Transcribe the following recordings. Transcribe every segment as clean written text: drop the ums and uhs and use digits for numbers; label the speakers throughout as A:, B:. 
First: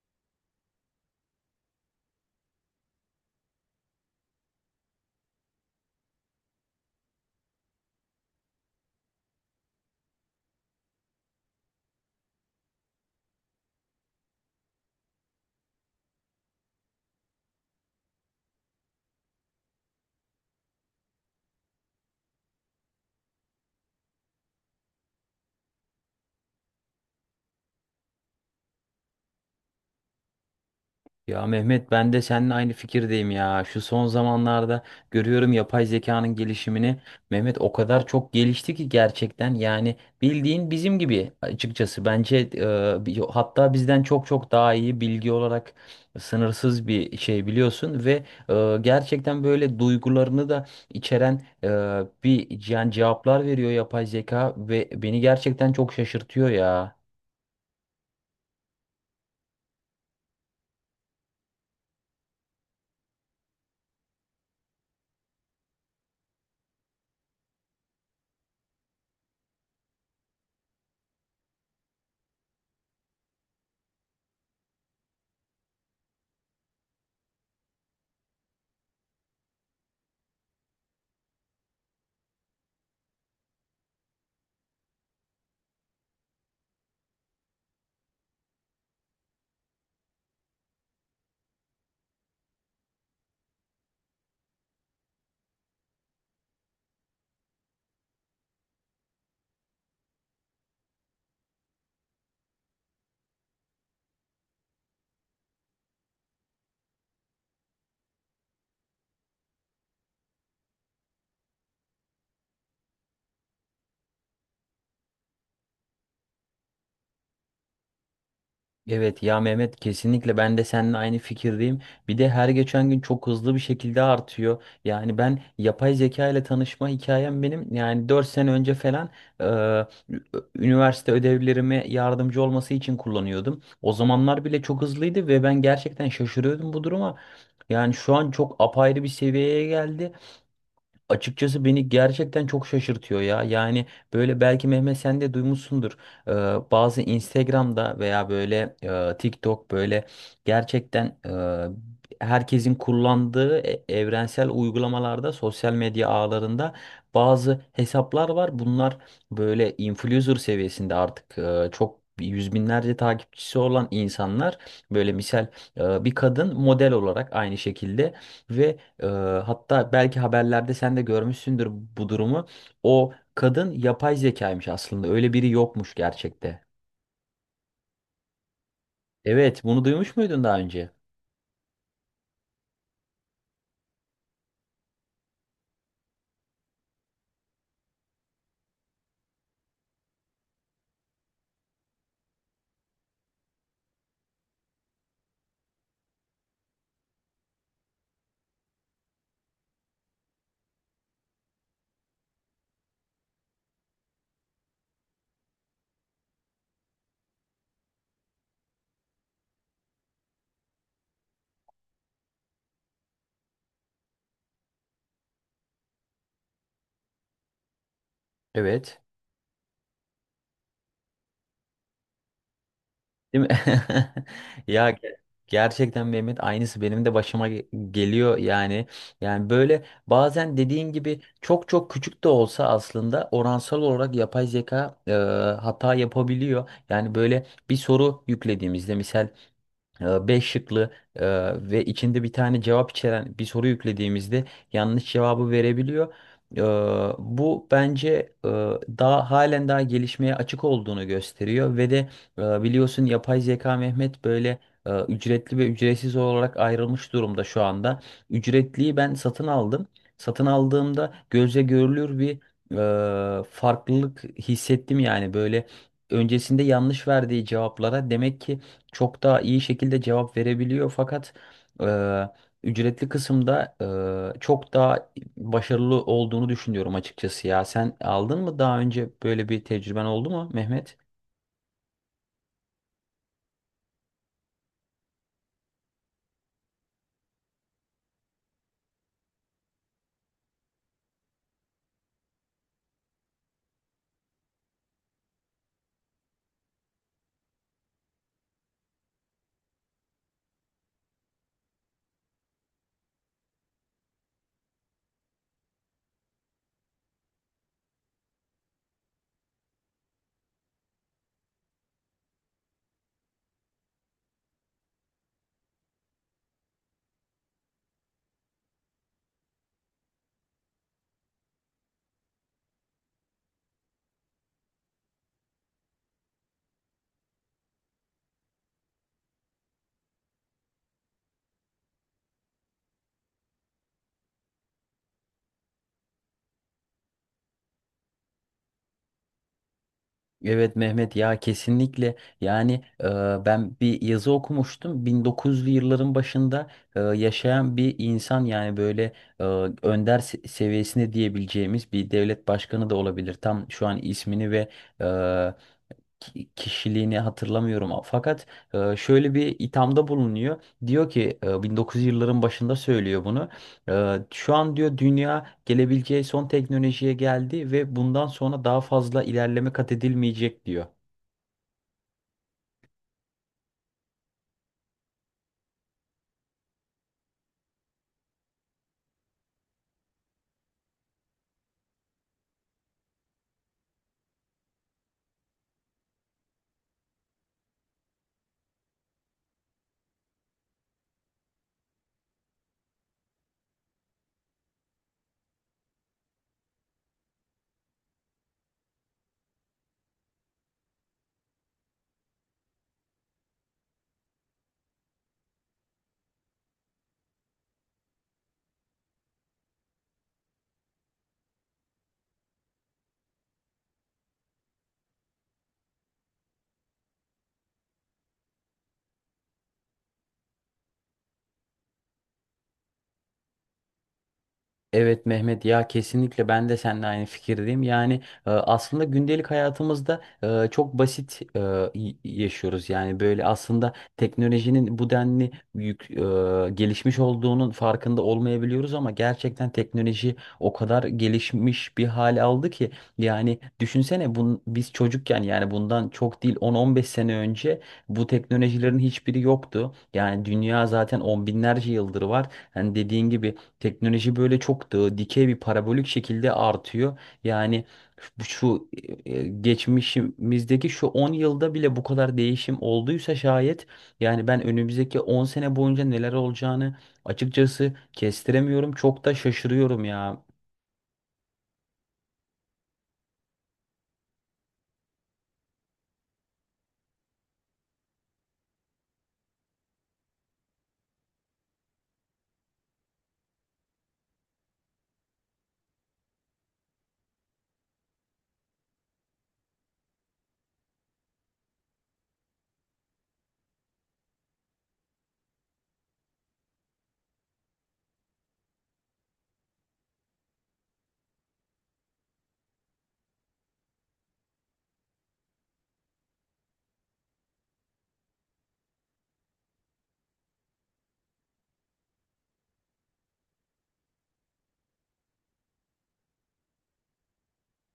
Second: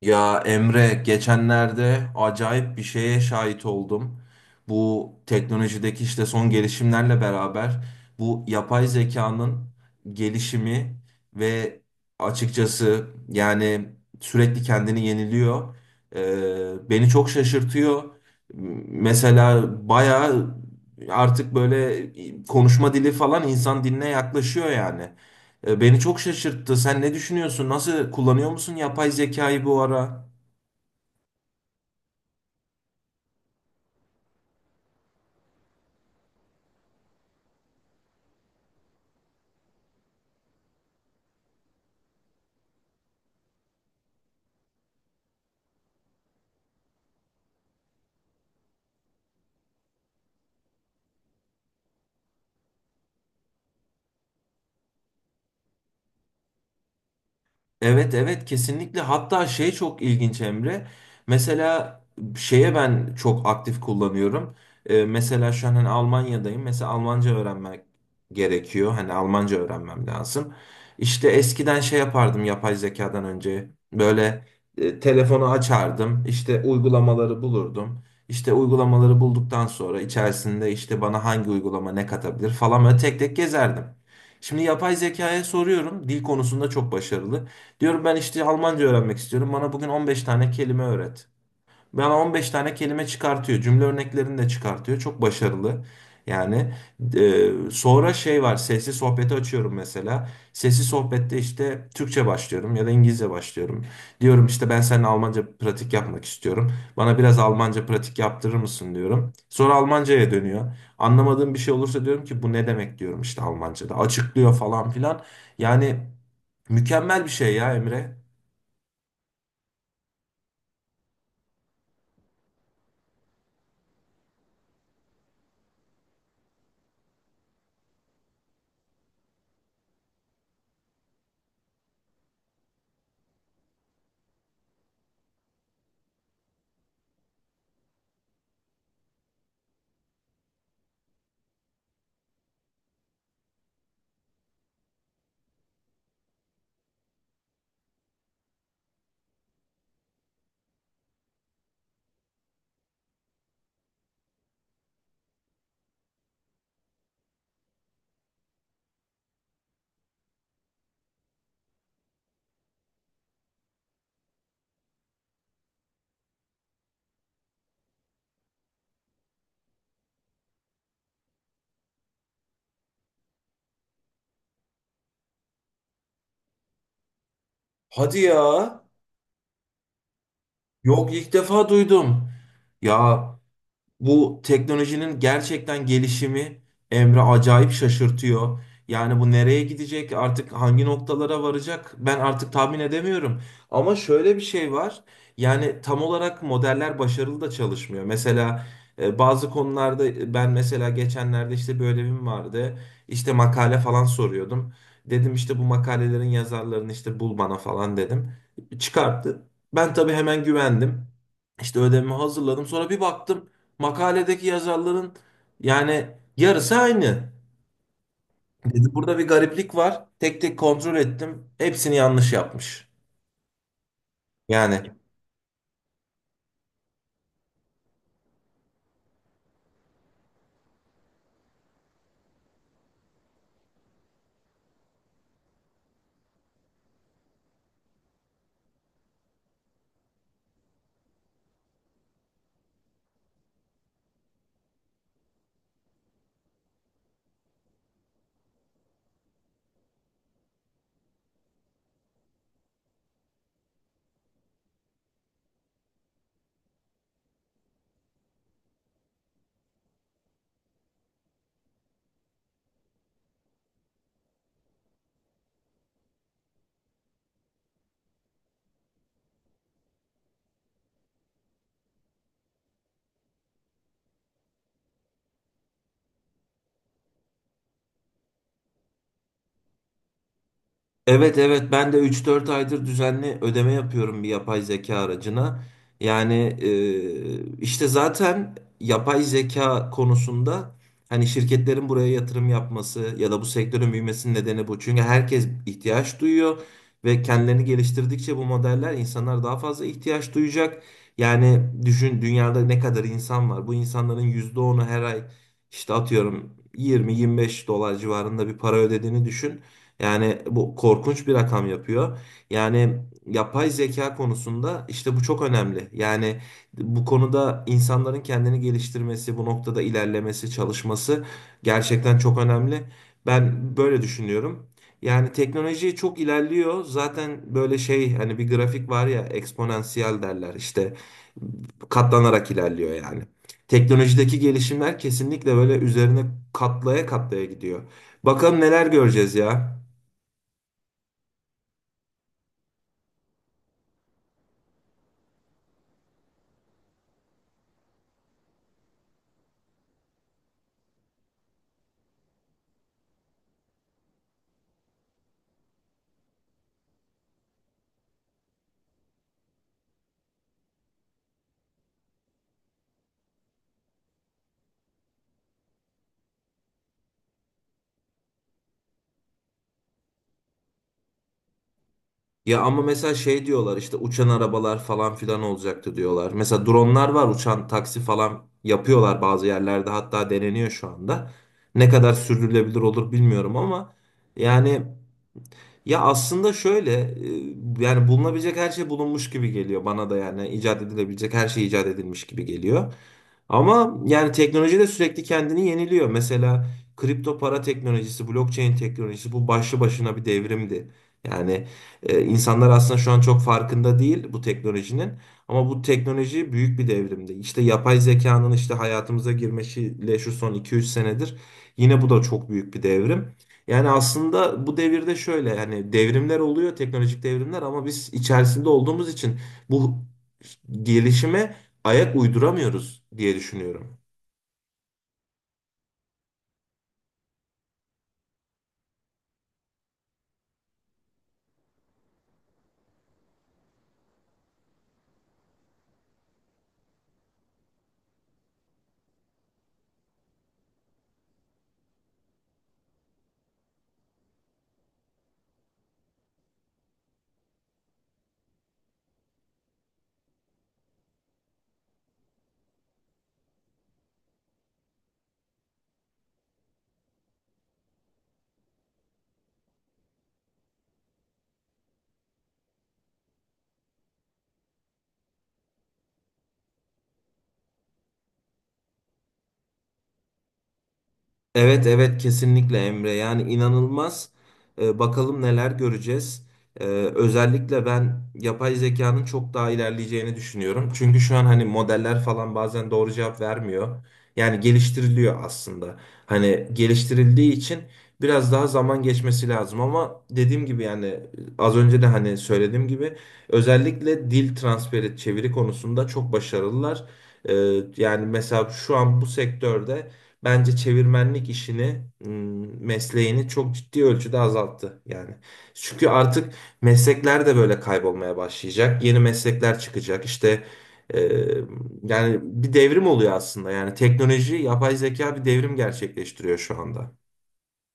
A: Ya Emre, geçenlerde acayip bir şeye şahit oldum. Bu teknolojideki işte son gelişimlerle beraber bu yapay zekanın gelişimi ve açıkçası yani sürekli kendini yeniliyor. Beni çok şaşırtıyor. Mesela bayağı artık böyle konuşma dili falan insan diline yaklaşıyor yani. Beni çok şaşırttı. Sen ne düşünüyorsun? Nasıl kullanıyor musun yapay zekayı bu ara?
B: Ya Mehmet ben de seninle aynı fikirdeyim ya. Şu son zamanlarda görüyorum yapay zekanın gelişimini. Mehmet o kadar çok gelişti ki gerçekten yani bildiğin bizim gibi açıkçası. Bence hatta bizden çok çok daha iyi bilgi olarak sınırsız bir şey biliyorsun ve gerçekten böyle duygularını da içeren bir yani cevaplar veriyor yapay zeka ve beni gerçekten çok şaşırtıyor ya.
A: Evet, evet, kesinlikle. Hatta şey çok ilginç Emre, mesela şeye ben çok aktif kullanıyorum. Mesela şu an hani Almanya'dayım, mesela Almanca öğrenmek gerekiyor, hani Almanca öğrenmem lazım. İşte eskiden şey yapardım yapay zekadan önce, böyle, telefonu açardım, İşte uygulamaları bulurdum. İşte uygulamaları bulduktan sonra içerisinde işte bana hangi uygulama ne katabilir falan böyle tek tek gezerdim. Şimdi yapay zekaya soruyorum, dil konusunda çok başarılı. Diyorum ben işte Almanca öğrenmek istiyorum. Bana bugün 15 tane kelime öğret. Bana 15 tane kelime çıkartıyor. Cümle örneklerini de çıkartıyor. Çok başarılı. Yani sonra şey var. Sesli sohbeti açıyorum mesela. Sesli sohbette işte Türkçe başlıyorum ya da İngilizce başlıyorum. Diyorum işte ben seninle Almanca pratik yapmak istiyorum. Bana biraz Almanca pratik yaptırır mısın diyorum. Sonra Almanca'ya dönüyor. Anlamadığım bir şey olursa diyorum ki bu ne demek diyorum işte Almanca'da. Açıklıyor falan filan. Yani mükemmel bir şey ya Emre.
B: Evet ya Mehmet kesinlikle ben de seninle aynı fikirdeyim. Bir de her geçen gün çok hızlı bir şekilde artıyor. Yani ben yapay zeka ile tanışma hikayem benim yani 4 sene önce falan e, ü- üniversite ödevlerime yardımcı olması için kullanıyordum. O zamanlar bile çok hızlıydı ve ben gerçekten şaşırıyordum bu duruma. Yani şu an çok apayrı bir seviyeye geldi. Açıkçası beni gerçekten çok şaşırtıyor ya. Yani böyle belki Mehmet sen de duymuşsundur. Ee, bazı Instagram'da veya böyle TikTok böyle gerçekten herkesin kullandığı evrensel uygulamalarda, sosyal medya ağlarında bazı hesaplar var. Bunlar böyle influencer seviyesinde artık çok yüz binlerce takipçisi olan insanlar, böyle misal bir kadın model olarak aynı şekilde, ve ee, hatta belki haberlerde sen de görmüşsündür bu durumu. O kadın yapay zekaymış aslında. Öyle biri yokmuş gerçekte.
A: Hadi ya.
B: Evet, bunu duymuş muydun daha önce?
A: Yok, ilk defa duydum. Ya bu teknolojinin gerçekten gelişimi Emre acayip şaşırtıyor. Yani bu nereye gidecek, artık hangi noktalara varacak ben artık tahmin edemiyorum. Ama şöyle bir şey var. Yani tam olarak modeller başarılı da çalışmıyor. Mesela bazı konularda ben mesela geçenlerde işte bir ödevim vardı. İşte makale falan soruyordum. Dedim işte bu makalelerin yazarlarını işte bul bana falan dedim. Çıkarttı. Ben tabii hemen güvendim. İşte ödevimi hazırladım. Sonra bir baktım. Makaledeki yazarların yani yarısı aynı. Dedi,
B: Evet.
A: burada bir gariplik var. Tek tek kontrol ettim. Hepsini yanlış yapmış.
B: Değil mi?
A: Yani
B: Ya gerçekten Mehmet aynısı benim de başıma geliyor yani. Yani böyle bazen dediğin gibi çok çok küçük de olsa aslında oransal olarak yapay zeka hata yapabiliyor. Yani böyle bir soru yüklediğimizde misal beş şıklı ve içinde bir tane cevap içeren bir soru yüklediğimizde yanlış cevabı verebiliyor. E, Bu bence e, daha halen daha gelişmeye açık olduğunu gösteriyor ve de biliyorsun yapay zeka Mehmet böyle ücretli ve ücretsiz olarak ayrılmış durumda şu anda. Ücretliyi ben satın aldım. Satın aldığımda gözle görülür bir farklılık hissettim. Yani böyle öncesinde yanlış verdiği cevaplara demek ki çok daha iyi şekilde cevap verebiliyor, fakat eee, ücretli kısımda çok daha başarılı olduğunu düşünüyorum açıkçası ya. Sen aldın mı daha önce, böyle bir tecrüben oldu mu Mehmet?
A: evet, evet, ben de üç dört aydır düzenli ödeme yapıyorum bir yapay zeka aracına. Yani işte zaten yapay zeka konusunda hani şirketlerin buraya yatırım yapması ya da bu sektörün büyümesinin nedeni bu. Çünkü herkes ihtiyaç duyuyor ve kendilerini geliştirdikçe bu modeller insanlar daha fazla ihtiyaç duyacak. Yani düşün dünyada ne kadar insan var. Bu insanların %10'u her ay işte atıyorum 20 25 dolar civarında bir para ödediğini düşün. Yani bu korkunç bir rakam yapıyor. Yani yapay zeka konusunda işte bu çok önemli. Yani bu konuda insanların kendini geliştirmesi, bu noktada ilerlemesi, çalışması gerçekten çok önemli. Ben böyle düşünüyorum. Yani teknoloji çok ilerliyor. Zaten böyle şey hani bir grafik var ya, eksponansiyel derler işte, katlanarak ilerliyor yani. Teknolojideki gelişimler kesinlikle böyle üzerine katlaya katlaya gidiyor. Bakalım neler göreceğiz ya.
B: Evet Mehmet ya kesinlikle. Yani ben bir yazı okumuştum. 1900'lü yılların başında yaşayan bir insan, yani böyle eee, önder seviyesinde diyebileceğimiz bir devlet başkanı da olabilir, tam şu an ismini ve kişiliğini hatırlamıyorum. Fakat şöyle bir ithamda bulunuyor. Diyor ki 1900 yılların başında söylüyor bunu. Şu an diyor dünya gelebileceği son teknolojiye geldi ve bundan sonra daha fazla ilerleme kat edilmeyecek diyor.
A: Ya ama mesela şey diyorlar işte uçan arabalar falan filan olacaktı diyorlar. Mesela dronlar var, uçan taksi falan yapıyorlar bazı yerlerde, hatta deneniyor şu anda. Ne kadar sürdürülebilir olur bilmiyorum ama yani ya aslında şöyle yani bulunabilecek her şey bulunmuş gibi geliyor bana da, yani icat edilebilecek her şey icat edilmiş gibi geliyor. Ama yani teknoloji de sürekli kendini yeniliyor. Mesela kripto para teknolojisi, blockchain teknolojisi bu başlı başına bir devrimdi. Yani insanlar aslında şu an çok farkında değil bu teknolojinin. Ama bu teknoloji büyük bir devrimdi. İşte yapay zekanın işte hayatımıza girmesiyle şu son iki üç senedir yine bu da çok büyük bir devrim. Yani aslında bu devirde şöyle yani devrimler oluyor, teknolojik devrimler ama biz içerisinde olduğumuz için bu gelişime ayak uyduramıyoruz diye düşünüyorum.
B: Evet Mehmet ya kesinlikle ben de seninle aynı fikirdeyim. Yani aslında gündelik hayatımızda çok basit yaşıyoruz. Yani böyle aslında teknolojinin bu denli büyük gelişmiş olduğunun farkında olmayabiliyoruz, ama gerçekten teknoloji o kadar gelişmiş bir hale aldı ki, yani düşünsene, biz çocukken, yani bundan çok değil 10-15 sene önce bu teknolojilerin hiçbiri yoktu. Yani dünya zaten on binlerce yıldır var. Hani dediğin gibi, teknoloji böyle çok da dikey bir parabolik şekilde artıyor. Yani şu şu, geçmişimizdeki şu 10 yılda bile bu kadar değişim olduysa şayet, yani ben önümüzdeki 10 sene boyunca neler olacağını açıkçası kestiremiyorum. Çok da şaşırıyorum ya.
A: Evet, evet, kesinlikle Emre, yani inanılmaz. Bakalım neler göreceğiz. Ee, Özellikle ben yapay zekanın çok daha ilerleyeceğini düşünüyorum. Çünkü şu an hani modeller falan bazen doğru cevap vermiyor. Yani geliştiriliyor aslında. Hani geliştirildiği için biraz daha zaman geçmesi lazım ama dediğim gibi yani az önce de hani söylediğim gibi özellikle dil transferi çeviri konusunda çok başarılılar. Ee, Yani mesela şu an bu sektörde bence çevirmenlik işini, mesleğini çok ciddi ölçüde azalttı yani. Çünkü artık meslekler de böyle kaybolmaya başlayacak. Yeni meslekler çıkacak. İşte e, yani bir devrim oluyor aslında. Yani teknoloji, yapay zeka bir devrim gerçekleştiriyor şu anda.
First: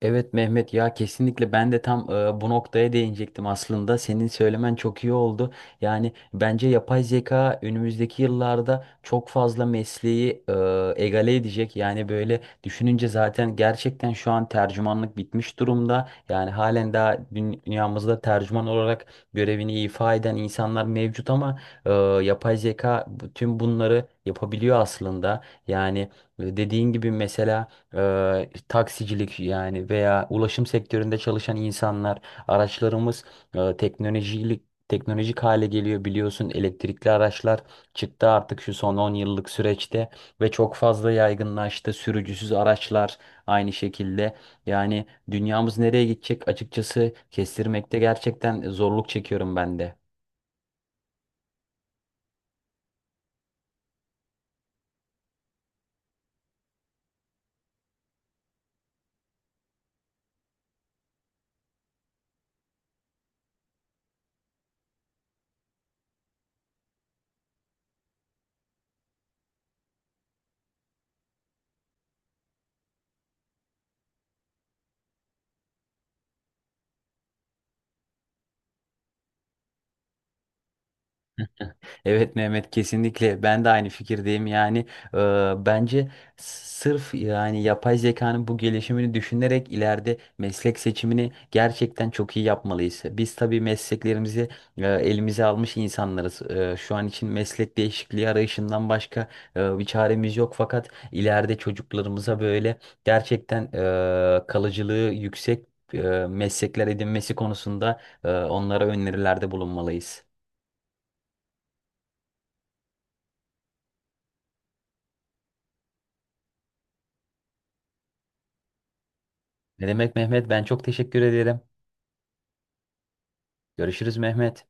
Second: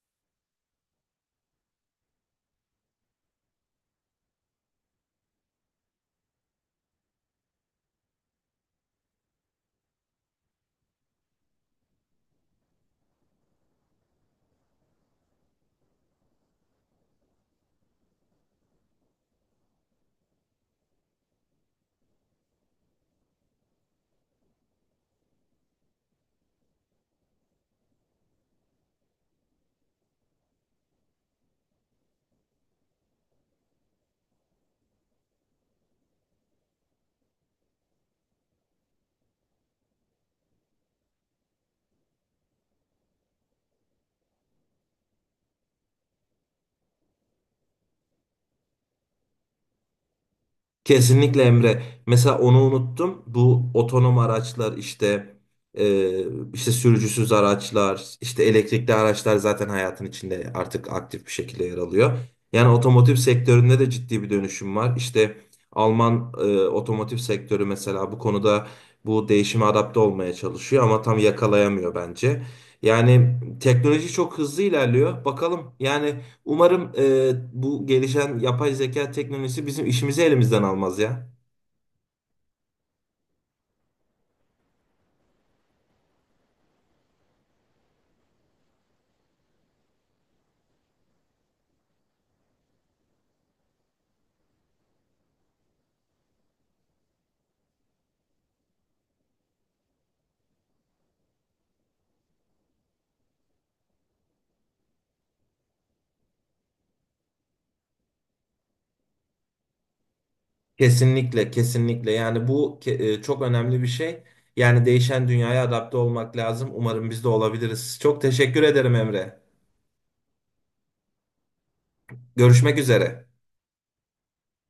B: Evet Mehmet ya kesinlikle, ben de tam bu noktaya değinecektim aslında. Senin söylemen çok iyi oldu. Yani bence yapay zeka önümüzdeki yıllarda çok fazla mesleği egale edecek. Yani böyle düşününce zaten gerçekten şu an tercümanlık bitmiş durumda. Yani halen daha dünyamızda tercüman olarak görevini ifa eden insanlar mevcut, ama e, yapay zeka tüm bunları yapabiliyor aslında. Yani dediğin gibi mesela taksicilik, yani veya ulaşım sektöründe çalışan insanlar, araçlarımız teknolojilik teknolojik hale geliyor, biliyorsun elektrikli araçlar çıktı artık şu son 10 yıllık süreçte ve çok fazla yaygınlaştı, sürücüsüz araçlar aynı şekilde. Yani dünyamız nereye gidecek açıkçası kestirmekte gerçekten zorluk çekiyorum ben de.
A: Kesinlikle Emre. Mesela onu unuttum. Bu otonom araçlar işte, e, işte sürücüsüz araçlar, işte elektrikli araçlar zaten hayatın içinde artık aktif bir şekilde yer alıyor. Yani otomotiv sektöründe de ciddi bir dönüşüm var. İşte Alman otomotiv sektörü mesela bu konuda bu değişime adapte olmaya çalışıyor ama tam yakalayamıyor bence. Yani teknoloji çok hızlı ilerliyor. Bakalım yani umarım bu gelişen yapay zeka teknolojisi bizim işimizi elimizden almaz ya.
B: Evet Mehmet, kesinlikle ben de aynı fikirdeyim. Yani e, bence sırf yani yapay zekanın bu gelişimini düşünerek ileride meslek seçimini gerçekten çok iyi yapmalıyız. Biz tabii mesleklerimizi elimize almış insanlarız. Şu an için meslek değişikliği arayışından başka bir çaremiz yok, fakat ileride çocuklarımıza böyle gerçekten kalıcılığı yüksek e, meslekler edinmesi konusunda onlara önerilerde bulunmalıyız.
A: Kesinlikle, kesinlikle. Yani bu çok önemli bir şey. Yani değişen dünyaya adapte olmak lazım. Umarım biz de olabiliriz. Çok teşekkür ederim Emre.
B: Ne demek Mehmet? Ben çok teşekkür ederim.
A: Görüşmek üzere.
B: Görüşürüz Mehmet.